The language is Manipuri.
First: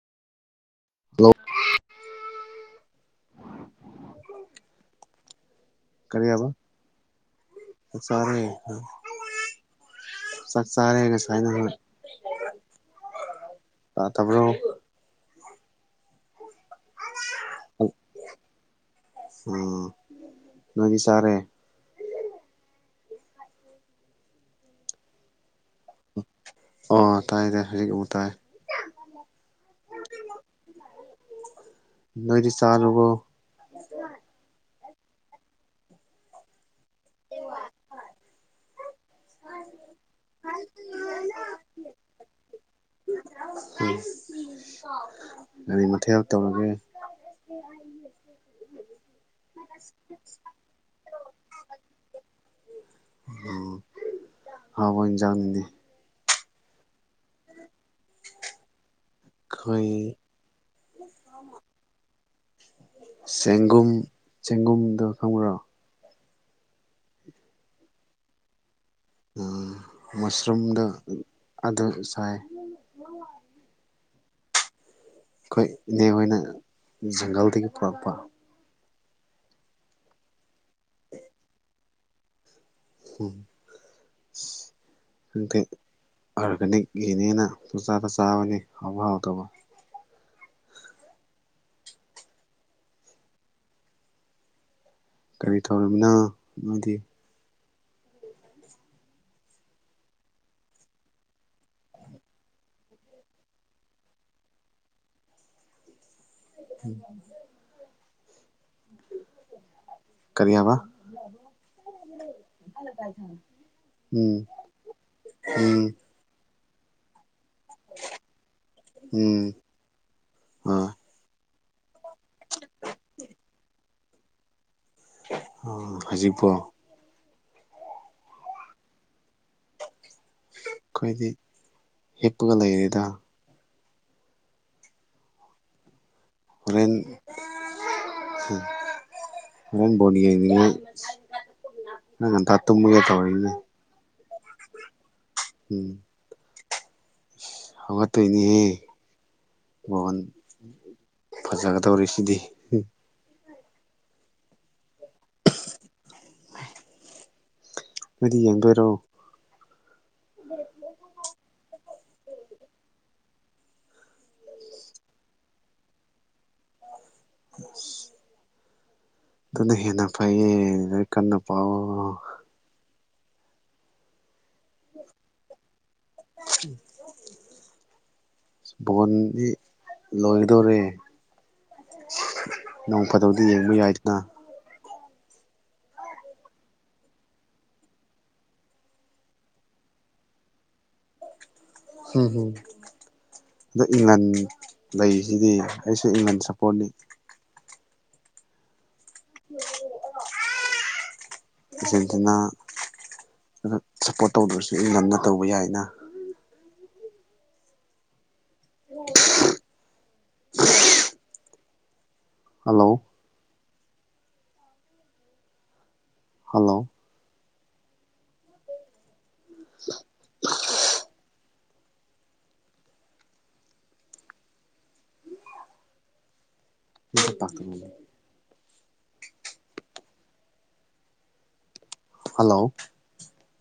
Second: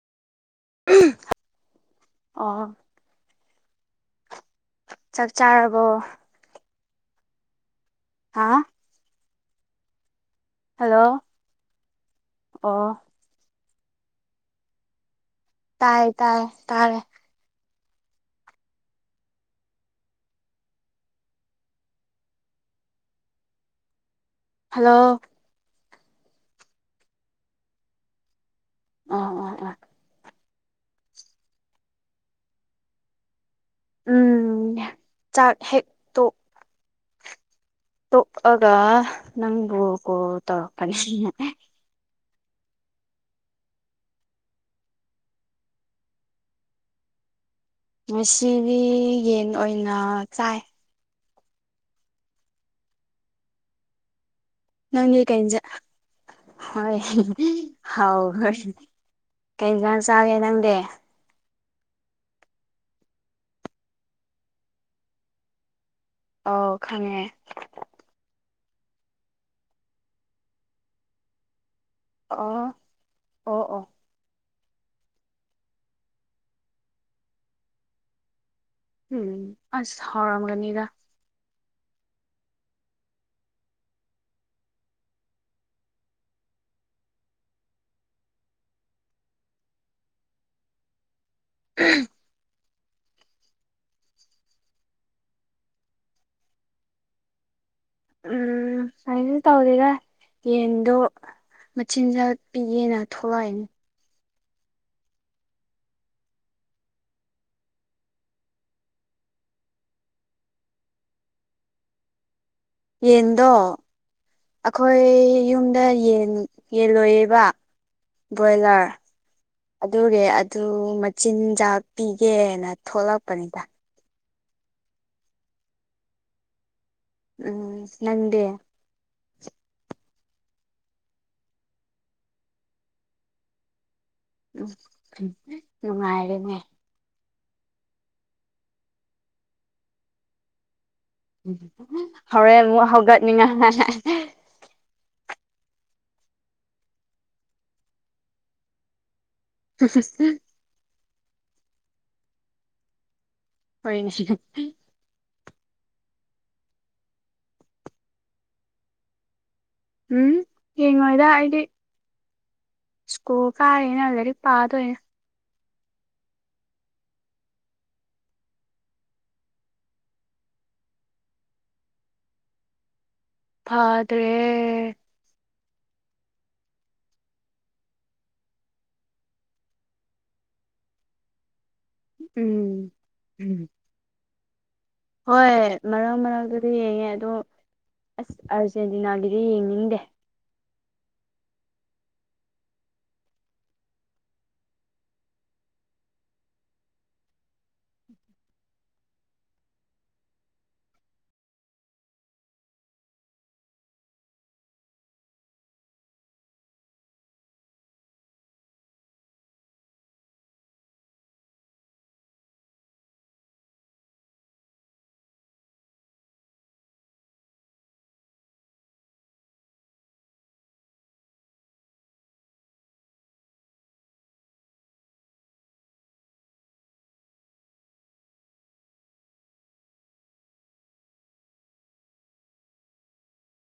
ꯍꯜꯂꯣ ꯑꯣ ꯆꯥꯛ ꯆꯥꯔꯕꯣ ꯀꯔꯤꯕ ꯁꯔꯦ ꯍꯥ ꯆꯥꯛ ꯆꯥꯔꯦ ꯍꯜꯂꯣ ꯉꯁꯥꯏꯅ ꯑꯣ ꯇꯥꯠꯇꯕ꯭ꯔꯣ ꯇꯥꯥꯏꯌꯦ ꯇꯥꯌꯦꯦ ꯇꯥꯔꯦ ꯑꯝ ꯎꯝ ꯅꯣꯏꯗꯤ ꯁꯔꯦ ꯍꯜꯂꯣ ꯑꯣ ꯇꯥꯏ ꯇꯥꯏ ꯍꯧꯖꯤꯛ ꯑꯃꯨꯛ ꯇꯥꯏ ꯑ ꯑ ꯑ ꯅꯣꯏꯗꯤ ꯆꯥꯂꯨꯕꯣ ꯎꯝ ꯆꯥꯛ ꯍꯦꯛ ꯇꯣꯑꯒ ꯅꯪꯕꯨ ꯀꯣ ꯇꯔ ꯀꯅꯤ ꯎꯝ [unintelligible] ꯀ ꯃꯊꯦꯜ ꯇꯧꯔꯒꯦ ꯉꯁꯤꯗꯤ ꯌꯦꯟ ꯑꯣꯏꯅ ꯆꯥꯏ ꯎꯝ ꯍꯥꯎꯕ ꯅꯪ ꯀꯩꯖ ꯏꯟꯖꯥꯡꯅꯤꯅꯦ ꯍ ꯍ ꯑꯩꯈꯣꯏ ꯀꯩꯀꯥꯟ ꯆꯥꯏꯦ ꯅꯪꯗꯤ ꯆꯦꯡꯒꯨꯝ ꯆꯦꯡꯒꯨꯝꯗꯣ ꯈꯪꯕ꯭ꯔꯣ ꯑꯣ ꯈꯪꯉꯦ ꯎꯝ ꯃꯁꯔꯨꯝꯗ ꯑꯗꯨꯗ ꯑ ꯑꯣ ꯑꯣ ꯑꯩꯈꯣꯏ ꯏꯅꯦꯦꯛ ꯑꯣꯏꯅ ꯖꯪꯒꯜꯗꯒꯤ ꯄꯨꯔꯛꯄ ꯎꯝ ꯑꯁ ꯍꯥꯎꯔꯝꯒꯅꯤꯗ ꯎꯝ ꯈꯪꯗꯦ ꯑꯣꯔꯒꯥꯅꯤꯛ ꯌꯦꯅꯦꯅ ꯄꯨꯆꯥꯥꯗ ꯆꯥꯕꯅꯤ ꯍꯥꯎꯕ ꯍꯥꯎꯗꯕ ꯎꯝ ꯀꯔꯤ ꯊꯧꯔꯝꯃꯤꯅ ꯑꯃꯗꯤ ꯎꯝ ꯁꯨꯃꯥꯏ ꯇꯧꯔꯒ ꯌꯦꯟꯗꯣ ꯃꯆꯤꯟꯖꯥꯛ ꯄꯤꯒꯦꯅ ꯊꯣꯛꯂꯛꯏꯅꯦ ꯎꯝ ꯀꯔꯤꯌꯥꯕ ꯌꯦꯟꯗꯣ ꯑꯩꯈꯣꯏ ꯌꯨꯝꯗ ꯎꯝ ꯌꯦꯟ ꯌꯦꯟꯂꯣꯏꯌꯦꯕ ꯕꯣꯏꯂꯔ ꯎꯝ ꯑꯗꯨꯒꯤ ꯑꯗꯨ ꯑ ꯆꯤꯟꯖꯥꯛ ꯄꯤꯒꯦꯅ ꯊꯣꯛꯂꯛꯄꯅꯤꯗ ꯎ ꯍꯧꯖꯤꯛꯄꯣ ꯎꯝ ꯅꯪꯗꯦ ꯑꯩꯈꯣꯏꯗꯤ ꯍꯤꯞꯄꯒ ꯂꯩꯔꯦꯗ ꯎꯝ ꯎꯝꯉꯥꯏꯔꯃꯦ ꯦꯟꯣꯔꯦꯟ ꯣꯅꯤ ꯍꯣꯔꯦꯟ ꯑꯃꯨꯛ ꯇꯧꯔꯤꯅꯦ ꯍꯧꯒꯠꯅꯤꯡꯉꯥꯏ ꯎꯝ ꯍꯉ ꯇꯣꯏꯅꯤꯍꯦ ꯃꯣꯟ ꯐꯖꯒꯗꯧꯔꯤ ꯁꯤꯗꯤ ꯍꯣꯏꯅꯤ ꯁꯤ ꯈꯦ [inaudible] ꯅꯣꯏꯗꯤ ꯌꯦꯡꯗꯣꯏꯔꯣ ꯎꯝ ꯍꯉꯣꯏꯗ ꯍꯥꯏꯗꯤ ꯁꯀꯨꯜ ꯀꯥꯏꯩꯅꯔꯤ ꯄꯥꯗ ꯑꯣꯏꯅ ꯈꯁ ꯑꯗꯨꯅ ꯍꯦꯟꯅ ꯐꯩꯌꯦ ꯑ ꯀꯟꯅ ꯄꯥꯎ ꯐꯥꯗ꯭ꯔꯦ ꯎꯝ ꯣꯟ ꯂꯣꯏꯗꯣꯔꯦ ꯎꯝ ꯅꯣꯡ ꯐꯗꯧꯗ ꯎꯝ ꯌꯦꯡꯕ ꯌꯥꯏꯗꯨꯅ ꯍꯣꯏ ꯃꯔꯛ ꯃꯔꯛꯇꯗ ꯌꯦꯡꯉꯦ ꯑꯗꯣ ꯑꯁ ꯑꯥꯔꯖꯦꯟꯇꯤꯅꯥꯒꯤꯗꯤ ꯌꯦꯡꯅꯤꯡꯗꯦ ꯍꯝ ꯍꯨꯝ ꯑꯗ ꯏꯪꯒꯟ ꯂꯩꯁꯤꯗꯤ ꯑꯩꯁꯨ ꯏꯪꯒꯟ ꯁꯄꯣꯔꯠꯅꯤ ꯄꯖꯦꯟꯁꯤꯅ ꯁꯞꯄꯣꯔꯠ ꯇꯧꯗ꯭ꯔꯁꯨ ꯏꯟ ꯂꯟꯅ ꯇꯧꯕ ꯌꯥꯏꯅ ꯍꯜꯂꯣ ꯍꯜꯂꯣ [inaudible] [unintelligible] ꯍꯜꯂꯣ